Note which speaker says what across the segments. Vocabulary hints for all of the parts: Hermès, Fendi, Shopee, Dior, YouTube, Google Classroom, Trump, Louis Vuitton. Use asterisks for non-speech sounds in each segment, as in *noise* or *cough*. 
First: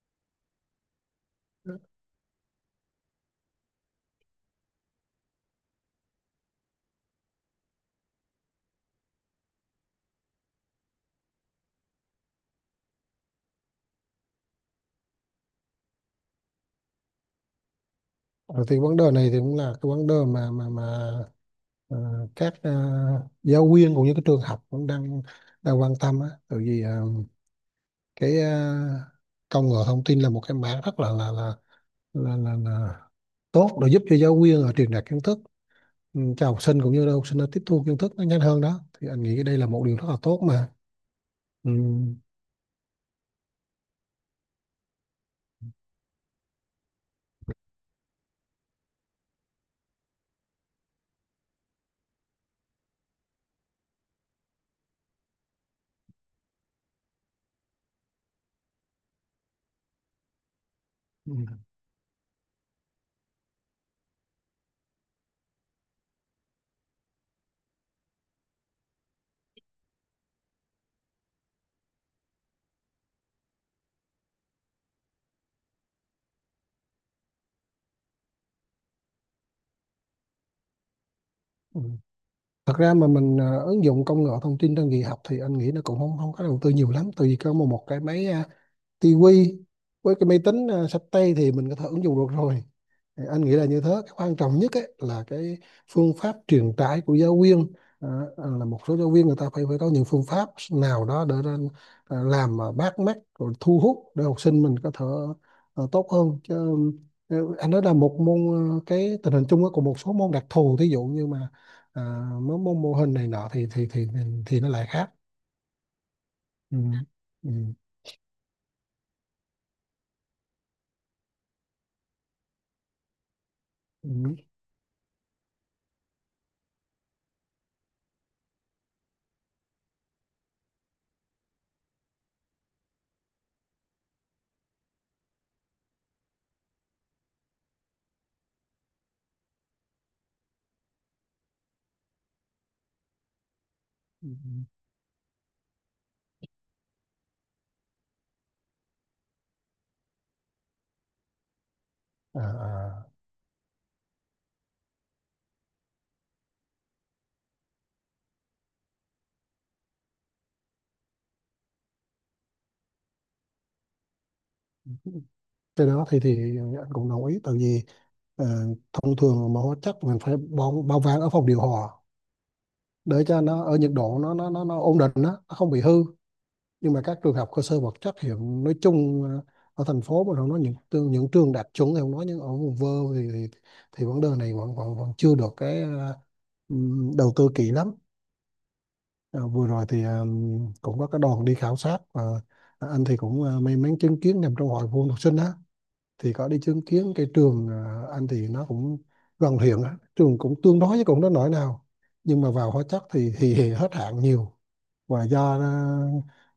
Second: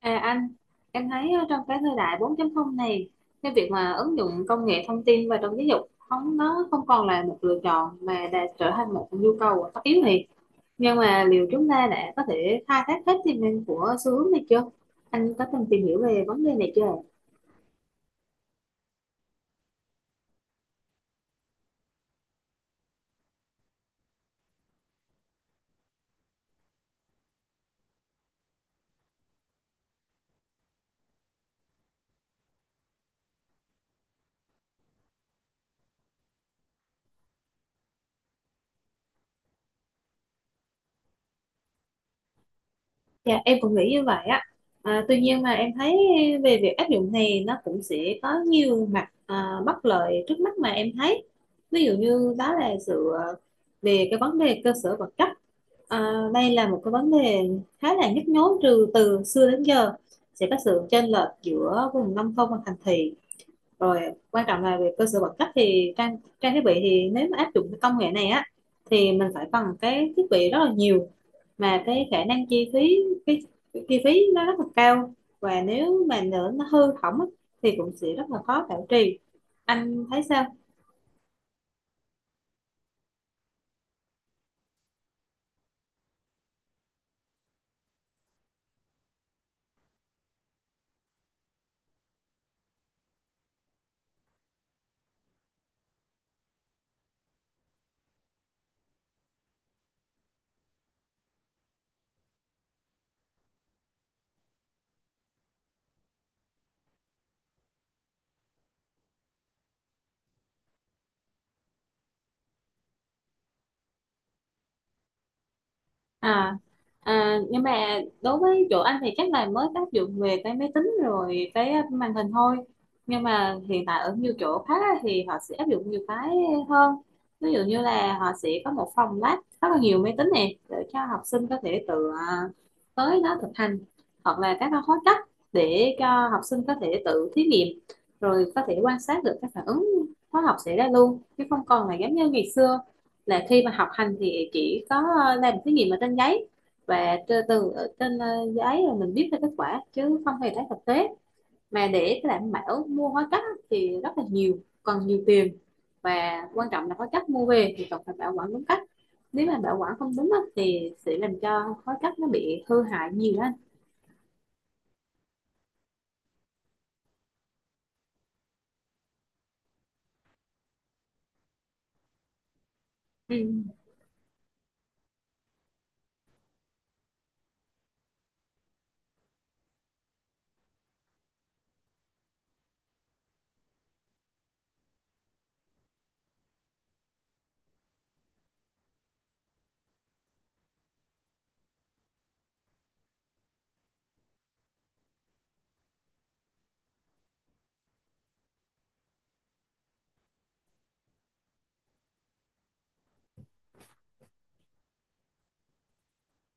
Speaker 1: À anh, em thấy trong cái thời đại 4.0 này, cái việc mà ứng dụng công nghệ thông tin vào trong giáo dục không nó không còn là một lựa chọn mà đã trở thành một nhu cầu tất yếu này. Nhưng mà liệu chúng ta đã có thể khai thác hết tiềm năng của xu hướng này chưa? Anh có từng tìm hiểu về vấn đề này chưa?
Speaker 2: Ờ, thì vấn đề này thì cũng là cái vấn đề mà các giáo viên cũng như các trường học cũng đang đang quan tâm á, tại vì cái công nghệ thông tin là một cái mảng rất là tốt để giúp cho giáo viên ở truyền đạt kiến thức cho học sinh cũng như là học sinh nó tiếp thu kiến thức nó nhanh hơn đó. Thì anh nghĩ cái đây là một điều rất là tốt mà ừ.
Speaker 1: Dạ em cũng nghĩ như vậy á. À, tuy nhiên mà em thấy về việc áp dụng này nó cũng sẽ có nhiều mặt bất lợi trước mắt mà em thấy. Ví dụ như đó là sự về cái vấn đề cơ sở vật chất. À, đây là một cái vấn đề khá là nhức nhối từ từ xưa đến giờ, sẽ có sự chênh lệch
Speaker 2: Ừ.
Speaker 1: giữa vùng nông thôn và thành thị, rồi quan trọng là về cơ sở vật chất thì trang trang thiết bị thì nếu mà áp dụng cái công nghệ này á thì mình phải cần cái thiết bị rất là nhiều, mà cái khả năng chi phí, cái, cái chi phí nó rất là cao, và nếu mà nữa nó hư hỏng á, thì cũng sẽ rất là khó bảo trì. Anh thấy sao?
Speaker 2: Ừ. Thật ra mà mình ứng dụng công nghệ thông tin trong dạy học thì anh nghĩ nó cũng không không có đầu tư nhiều lắm, tại vì có một một cái máy tivi với cái máy tính xách tay thì mình có thể ứng dụng được rồi. Thì anh nghĩ là như thế, cái quan trọng nhất ấy, là cái phương pháp truyền tải của giáo viên. à, là một số giáo viên người ta phải phải có những phương pháp nào đó để ra, làm mà bắt mắt rồi thu hút để học sinh mình có thể tốt hơn chứ. Anh nói là một môn, cái tình hình chung á, của một số môn đặc thù, thí dụ như mà à, mấy môn mô hình này nọ thì nó lại khác.
Speaker 1: à,
Speaker 2: Ừ.
Speaker 1: À
Speaker 2: Ừ.
Speaker 1: nhưng mà đối với chỗ anh thì chắc là mới áp dụng về cái máy tính rồi cái màn hình thôi, nhưng mà hiện tại ở nhiều
Speaker 2: Ừ.
Speaker 1: chỗ khác á, thì họ sẽ áp dụng nhiều cái hơn. Ví dụ như là họ sẽ có một phòng lab rất là nhiều máy tính này để cho học sinh có thể tự tới đó thực hành, hoặc là các cái khóa cách để cho học sinh có thể tự thí nghiệm, rồi có thể quan sát được các phản ứng hóa học xảy ra luôn, chứ không còn là giống như ngày xưa là khi mà học hành
Speaker 2: Ừ.
Speaker 1: thì
Speaker 2: Ừ.
Speaker 1: chỉ có làm thí nghiệm ở trên giấy, và từ từ ở trên giấy rồi mình viết ra kết quả chứ không hề thấy thực tế. Mà để cái
Speaker 2: À,
Speaker 1: đảm bảo
Speaker 2: à.
Speaker 1: mua hóa chất á, thì rất là nhiều, cần nhiều tiền, và quan trọng là hóa chất mua về thì cần phải bảo quản đúng cách. Nếu mà bảo quản không đúng á, thì sẽ làm cho hóa chất nó bị hư hại nhiều hơn.
Speaker 2: Cái đó thì anh cũng đồng ý, tại vì ờ, thông thường mà hóa chất mình phải bao bao vàng ở phòng điều hòa để cho nó
Speaker 1: Ừ.
Speaker 2: ở nhiệt độ nó ổn định đó, nó không bị hư. Nhưng mà các trường học cơ sở vật chất hiện nói chung, ở thành phố mà nó nói những trường đạt chuẩn thì không nói, nhưng ở vùng vơ thì thì, thì vấn đề này vẫn vẫn vẫn chưa được cái đầu tư kỹ lắm. Ờ, vừa rồi thì cũng có cái đoàn đi khảo sát, và anh thì cũng may mắn chứng kiến, nằm trong hội phụ huynh học sinh đó, thì có đi chứng kiến cái trường, anh thì nó cũng gần huyện á, trường cũng tương đối chứ cũng đó nổi nào. Nhưng mà vào hóa chất thì hết hạn nhiều, và do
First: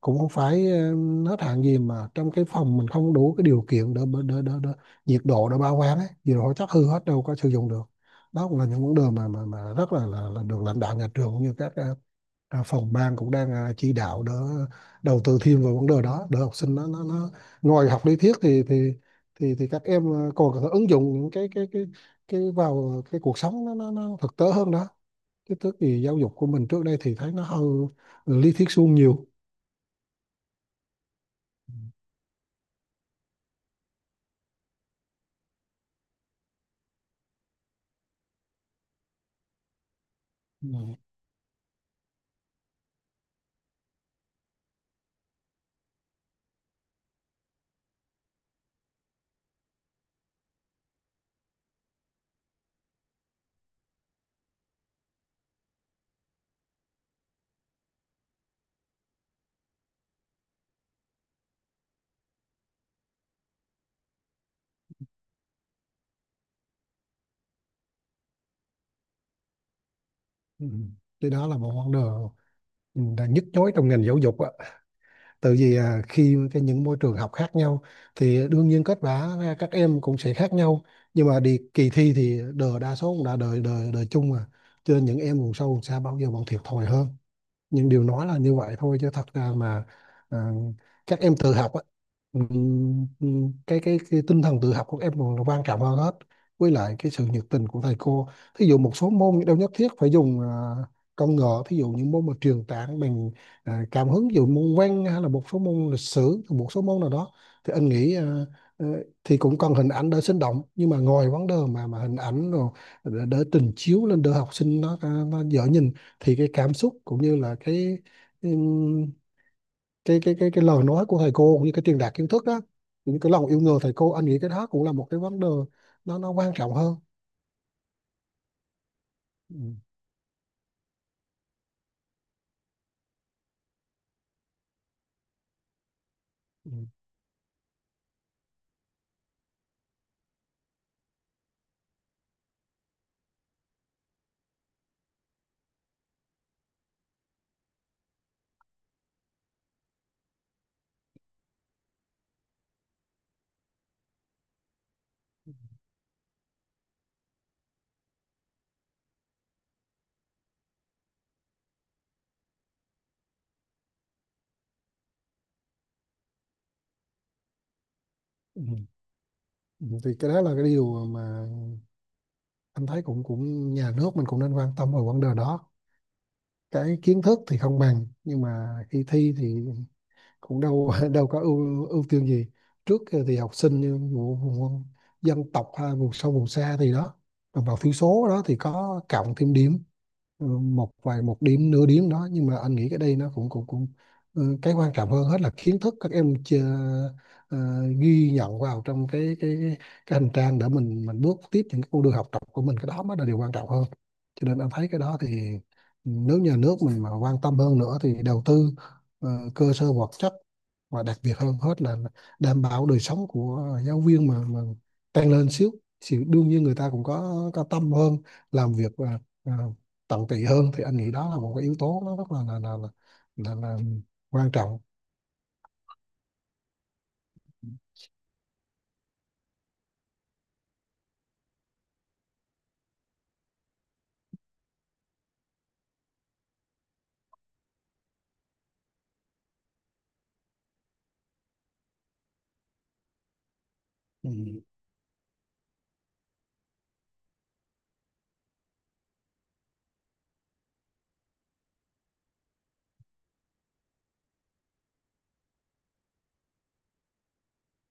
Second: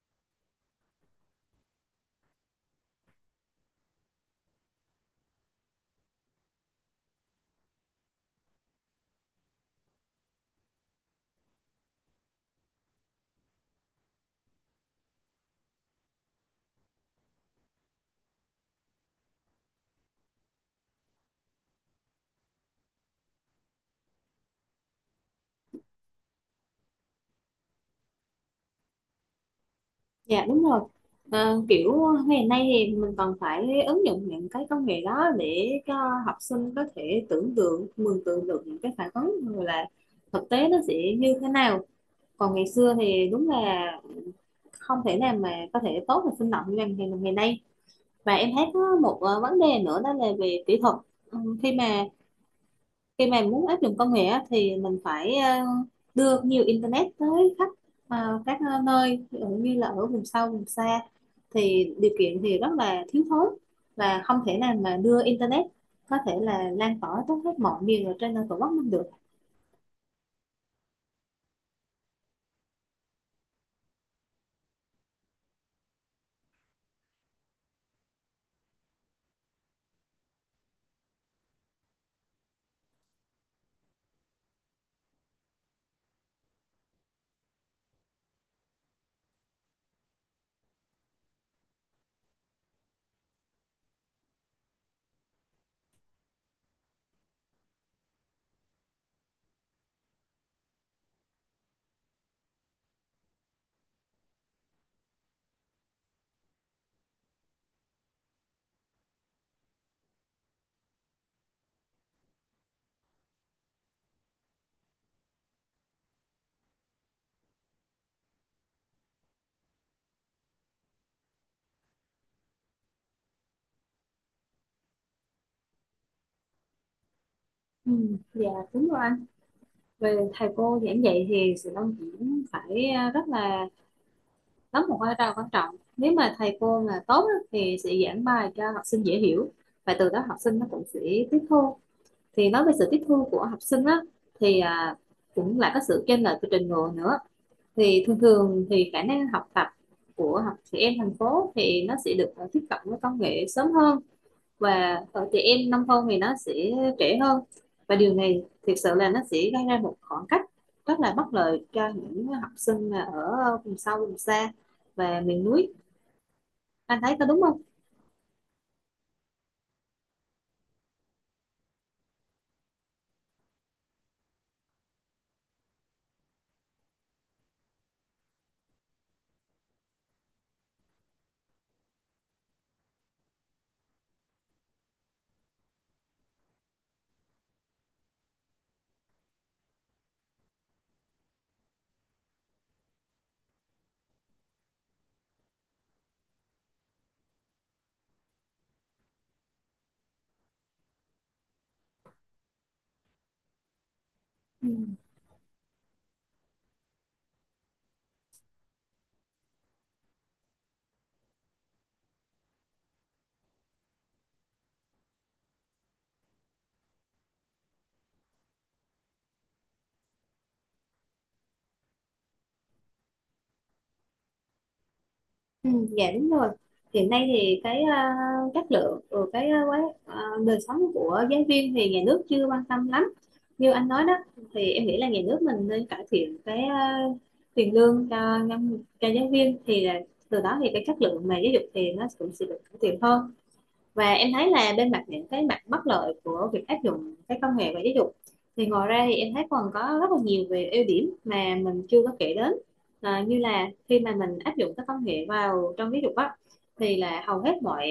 Speaker 2: cũng không phải hết hạn gì, mà trong cái phòng mình không đủ cái điều kiện để nhiệt độ để bảo quản ấy, nhiệt độ hóa chất hư hết đâu có sử dụng được. Đó cũng là những vấn đề mà rất là là được lãnh đạo nhà trường cũng như các phòng ban cũng đang chỉ đạo đỡ đầu tư thêm vào vấn đề đó để học sinh nó ngoài học lý thuyết thì các em còn có thể ứng dụng những cái vào cái cuộc sống nó thực tế hơn đó. Cái tức thì giáo dục của mình trước đây thì thấy nó hơi lý thuyết suông nhiều.
Speaker 1: Dạ đúng rồi. Ờ, kiểu ngày nay thì mình còn phải ứng dụng những cái công nghệ đó để cho học sinh có thể tưởng tượng, mường tượng được những cái phản ứng rồi là thực tế nó sẽ
Speaker 2: Ừ.
Speaker 1: như thế nào. Còn ngày xưa thì đúng là không thể nào mà có thể tốt và sinh động như ngày ngày ngày nay. Và em thấy có một vấn đề nữa đó là về kỹ thuật. Ừ, khi mà muốn áp dụng công nghệ á, thì mình phải đưa nhiều internet tới khắp các nơi, ví dụ như là ở vùng sâu vùng xa thì điều kiện thì rất là thiếu thốn, và không thể nào mà đưa internet có thể là lan tỏa tới hết mọi miền ở trên tổ quốc mình được.
Speaker 2: Ừ. Thì đó là một vấn đề đang nhức nhối trong ngành giáo dục á, tại vì khi cái những môi trường học khác nhau thì đương nhiên kết quả ra các em cũng sẽ khác nhau, nhưng mà đi kỳ thi thì đời đa số cũng đã đời đời đời chung mà, cho nên những em vùng sâu vùng xa bao giờ vẫn thiệt thòi hơn. Nhưng điều nói là như vậy thôi, chứ thật ra mà à, các em tự học á. Cái tinh thần tự học của các em còn là quan trọng hơn hết, với lại cái sự nhiệt tình của thầy cô. Thí dụ một số môn đâu nhất thiết phải dùng công nghệ, thí dụ những môn mà truyền tảng bằng cảm hứng, ví dụ môn văn hay là một số môn lịch sử, một số môn nào đó thì anh nghĩ ờ, thì cũng cần hình ảnh đỡ sinh động, nhưng mà ngồi vấn đề mà hình ảnh rồi đỡ đỡ trình chiếu lên đỡ học sinh nó dở nhìn, thì cái cảm xúc cũng như là cái ừm, cái lời nói của thầy cô cũng như cái truyền đạt kiến thức đó, những cái lòng yêu nghề thầy cô, anh nghĩ cái đó cũng là một cái vấn đề nó quan trọng hơn.
Speaker 1: Ừ, dạ đúng rồi anh.
Speaker 2: Ừ,
Speaker 1: Về thầy cô giảng dạy thì sự đông diễn phải rất là đóng một vai trò quan trọng. Nếu mà thầy
Speaker 2: ừ,
Speaker 1: cô mà tốt á, thì sẽ giảng bài cho học sinh dễ hiểu, và từ đó học sinh nó cũng sẽ tiếp thu. Thì nói về sự tiếp thu của học sinh á thì cũng là có sự chênh lệch về trình độ nữa. Thì thường thường thì khả năng học tập của học trẻ em thành phố thì nó sẽ được tiếp cận với công nghệ sớm hơn, và ở trẻ em nông thôn thì nó sẽ trễ hơn. Và điều này thực sự là nó sẽ gây ra một khoảng cách rất là bất lợi cho những học sinh mà ở vùng sâu vùng xa và miền núi. Anh thấy có đúng không?
Speaker 2: ừ, ừ. Thì cái đó là cái điều mà anh thấy, cũng cũng nhà nước mình cũng nên quan tâm vào vấn đề đó. Cái kiến thức thì không bằng, nhưng mà khi thi thì cũng đâu *laughs* đâu có ưu ưu tiên gì trước, thì học sinh như vùng dân tộc hay vùng sâu vùng xa thì đó, đồng bào thiểu số đó thì có cộng thêm điểm, một vài một điểm nửa điểm đó, nhưng mà anh nghĩ cái đây nó cũng cũng cũng cái quan trọng hơn hết là kiến thức các em chưa, ờ, ghi nhận vào trong cái hành trang để mình bước tiếp những cái con đường học tập của mình, cái đó mới là điều quan trọng hơn. Cho nên
Speaker 1: Ừ.
Speaker 2: anh thấy cái đó thì nếu nhà nước mình mà quan tâm hơn nữa thì đầu tư ờ, cơ sở vật chất, và đặc biệt hơn hết là đảm bảo đời sống của giáo viên mà tăng lên xíu, thì đương nhiên người ta cũng có tâm hơn làm việc và tận tụy hơn, thì anh nghĩ đó là một cái yếu tố nó rất là quan trọng.
Speaker 1: Ừ, dạ đúng rồi. Hiện nay thì cái chất lượng của cái đời sống của giáo viên thì nhà nước chưa quan tâm lắm. Như anh nói đó thì em nghĩ là nhà nước mình nên cải thiện cái tiền lương cho nhân cho giáo viên, thì là từ đó thì cái chất lượng mà giáo dục thì nó cũng sẽ được cải thiện hơn. Và em thấy
Speaker 2: Ừ.
Speaker 1: là bên mặt những cái mặt bất lợi của việc áp dụng cái công nghệ và giáo dục thì ngoài ra thì em thấy còn có rất là nhiều về ưu điểm mà mình chưa có kể đến. À, như là khi mà mình áp dụng các công nghệ vào trong giáo dục á thì là hầu hết mọi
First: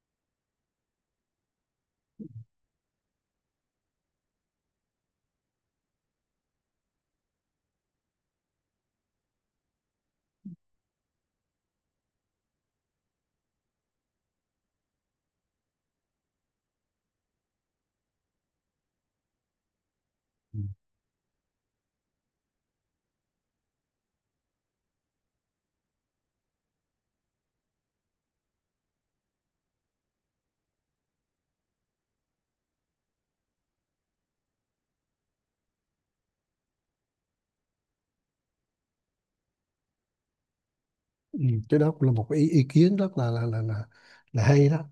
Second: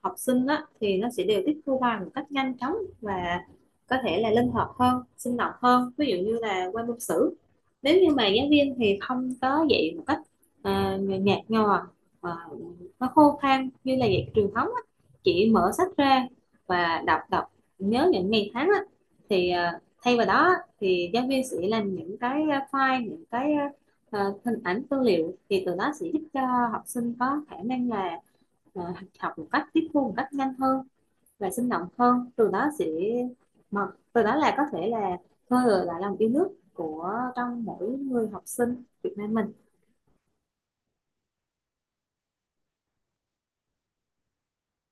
Speaker 1: học sinh á, thì nó sẽ đều tiếp thu bài một cách nhanh chóng, và có thể là linh hoạt hơn, sinh động hơn. Ví dụ như là qua môn sử. Nếu như mà giáo viên thì không có dạy một cách nhạt nhòa, à, nó khô khan như là dạy truyền thống á, chỉ mở sách ra và đọc đọc nhớ những ngày tháng á, thì thay vào đó
Speaker 2: Ừ.
Speaker 1: thì giáo viên sẽ làm những cái file, những cái hình ảnh tư liệu, thì từ đó sẽ giúp cho học sinh có khả năng là ờ, học một cách, tiếp thu một cách nhanh hơn và sinh động hơn, từ đó sẽ mà từ đó là có thể là khơi gợi lại lòng yêu nước của trong mỗi người học sinh Việt Nam mình.
Speaker 2: Ừ. Cái đó cũng là một cái ý kiến rất là hay đó,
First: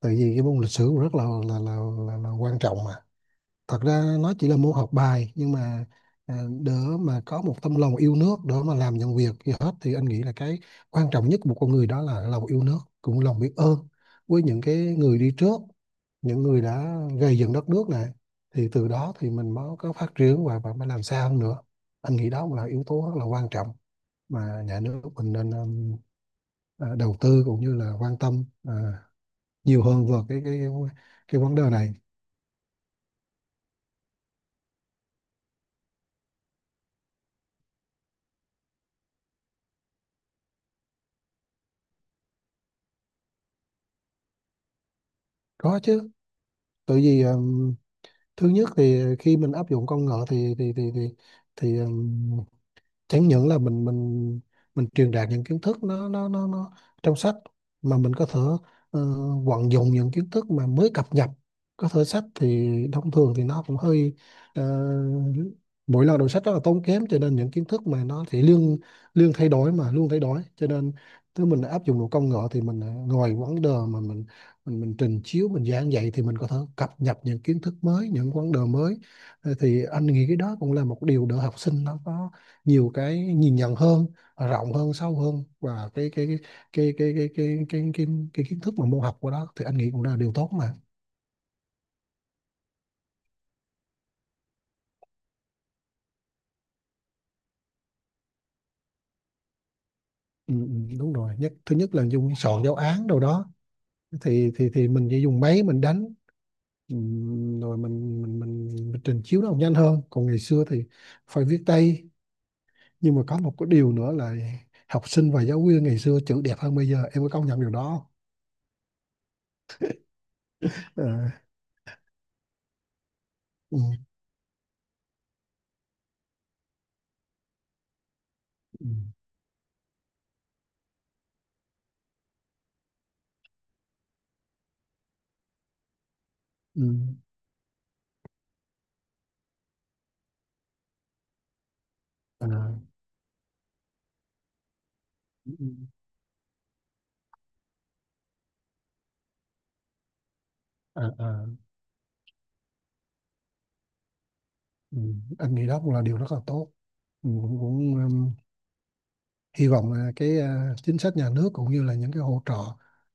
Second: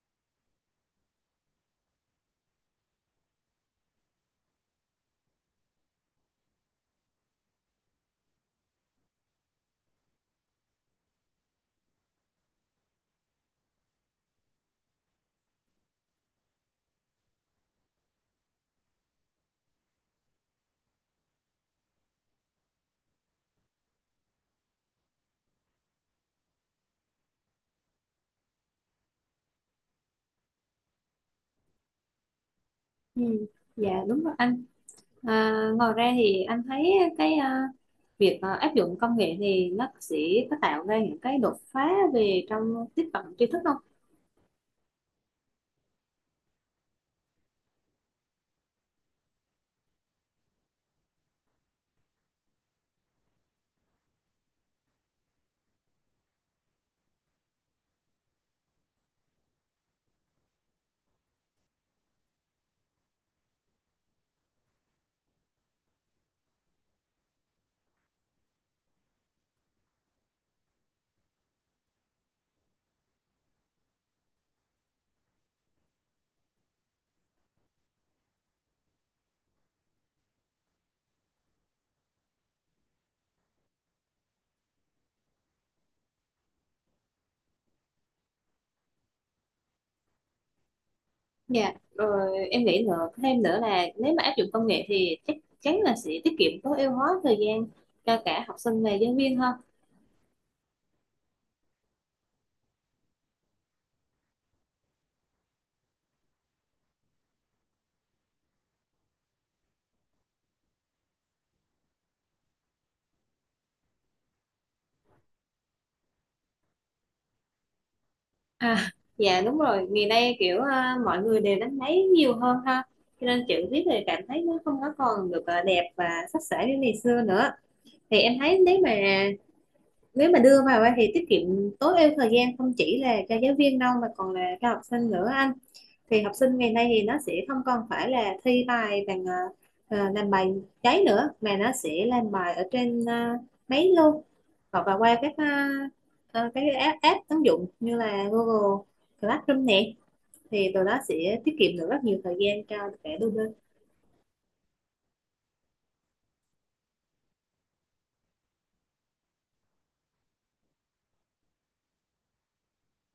Speaker 2: tại vì cái môn lịch sử cũng rất là quan trọng mà. Thật ra nó chỉ là môn học bài, nhưng mà đỡ mà có một tấm lòng yêu nước đỡ mà làm những việc gì hết, thì anh nghĩ là cái quan trọng nhất của một con người đó là lòng yêu nước, cũng lòng biết ơn với những cái người đi trước, những người đã gây dựng đất nước này, thì từ đó thì mình mới có phát triển và mới làm sao hơn nữa. Anh nghĩ đó cũng là yếu tố rất là quan trọng mà nhà nước mình nên đầu tư cũng như là quan tâm nhiều hơn vào cái vấn đề này.
Speaker 1: Ừ. Dạ đúng rồi anh. À, ngoài ra thì anh thấy cái việc áp dụng công nghệ thì nó sẽ có tạo ra những cái đột phá về trong tiếp cận tri thức không?
Speaker 2: Có chứ, tại vì thứ nhất thì khi mình áp dụng công nghệ thì chẳng những là mình truyền đạt những kiến thức nó trong sách, mà mình có thể ờ, vận dụng những kiến thức mà mới cập nhật. Có thể sách thì thông thường thì nó cũng hơi ờ, mỗi lần đọc sách rất là tốn kém, cho nên những kiến thức mà nó thì liên liên thay đổi mà luôn thay đổi, cho nên nếu mình áp dụng một công nghệ thì mình ngồi vấn đề mà mình trình chiếu mình giảng dạy thì mình có thể cập nhật những kiến thức mới, những vấn đề mới. Thì anh nghĩ cái đó cũng là một điều để học sinh nó có nhiều cái nhìn nhận hơn, rộng hơn, sâu hơn, và cái cái cái cái cái, cái, cái kiến thức mà môn học của đó thì anh nghĩ cũng là điều tốt mà.
Speaker 1: Dạ rồi em nghĩ nữa, thêm nữa là nếu mà áp dụng công nghệ thì chắc chắn là sẽ tiết kiệm, tối ưu hóa thời gian cho cả học sinh và giáo viên hơn.
Speaker 2: Ừ, ừ, đúng rồi, thứ nhất là dùng soạn giáo án đâu đó thì mình chỉ dùng máy mình đánh, ừ, rồi mình trình chiếu nó nhanh hơn. Còn ngày xưa thì phải viết tay, nhưng mà có một cái điều nữa là học sinh và giáo viên ngày xưa chữ đẹp hơn bây giờ, em có công nhận điều đó không?
Speaker 1: Dạ đúng rồi, ngày nay kiểu
Speaker 2: Ờ,
Speaker 1: mọi người đều đánh máy nhiều hơn ha. Cho nên chữ
Speaker 2: ừ,
Speaker 1: viết thì cảm thấy nó không có còn được đẹp và sắc sảo như ngày xưa nữa. Thì em thấy
Speaker 2: ừ,
Speaker 1: nếu mà đưa vào á thì tiết kiệm, tối ưu thời gian không chỉ là cho giáo viên đâu mà còn là cho học sinh nữa anh. Thì học sinh ngày
Speaker 2: ừ,
Speaker 1: nay thì nó sẽ không còn phải là thi bài bằng làm bài giấy nữa, mà nó sẽ làm
Speaker 2: à,
Speaker 1: bài ở trên máy luôn, hoặc là qua các
Speaker 2: ừ,
Speaker 1: cái app ứng dụng như là Google Classroom nè, thì từ đó
Speaker 2: à,
Speaker 1: sẽ
Speaker 2: à.
Speaker 1: tiết kiệm được rất nhiều thời gian cho cả đôi bên.
Speaker 2: Ừ, anh nghĩ đó cũng là điều rất là tốt. Ừ, cũng cũng hy vọng là cái chính sách nhà nước cũng như là những cái hỗ trợ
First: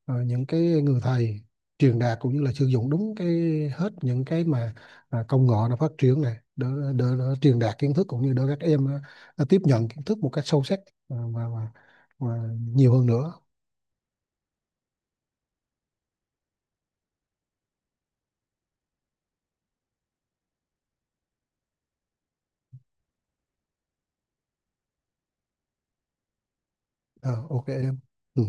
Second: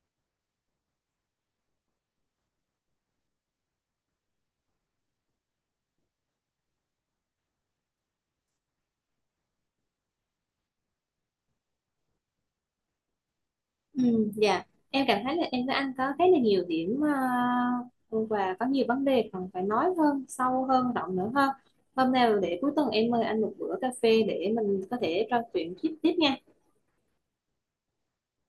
Speaker 2: những cái người thầy truyền đạt cũng như là sử dụng đúng cái hết những cái mà công nghệ nó phát triển này để, để truyền đạt kiến thức cũng như để các em tiếp nhận kiến thức một cách sâu sắc, à, và, và, và nhiều hơn nữa.
Speaker 1: Ừ, dạ em cảm thấy là em với anh có khá là nhiều điểm ờ, và có nhiều vấn đề cần phải nói hơn, sâu hơn, rộng nữa hơn. Hôm nào để cuối tuần em mời anh một bữa cà phê để mình có thể trò chuyện tiếp tiếp nha.
Speaker 2: Ờ, ok em ừ.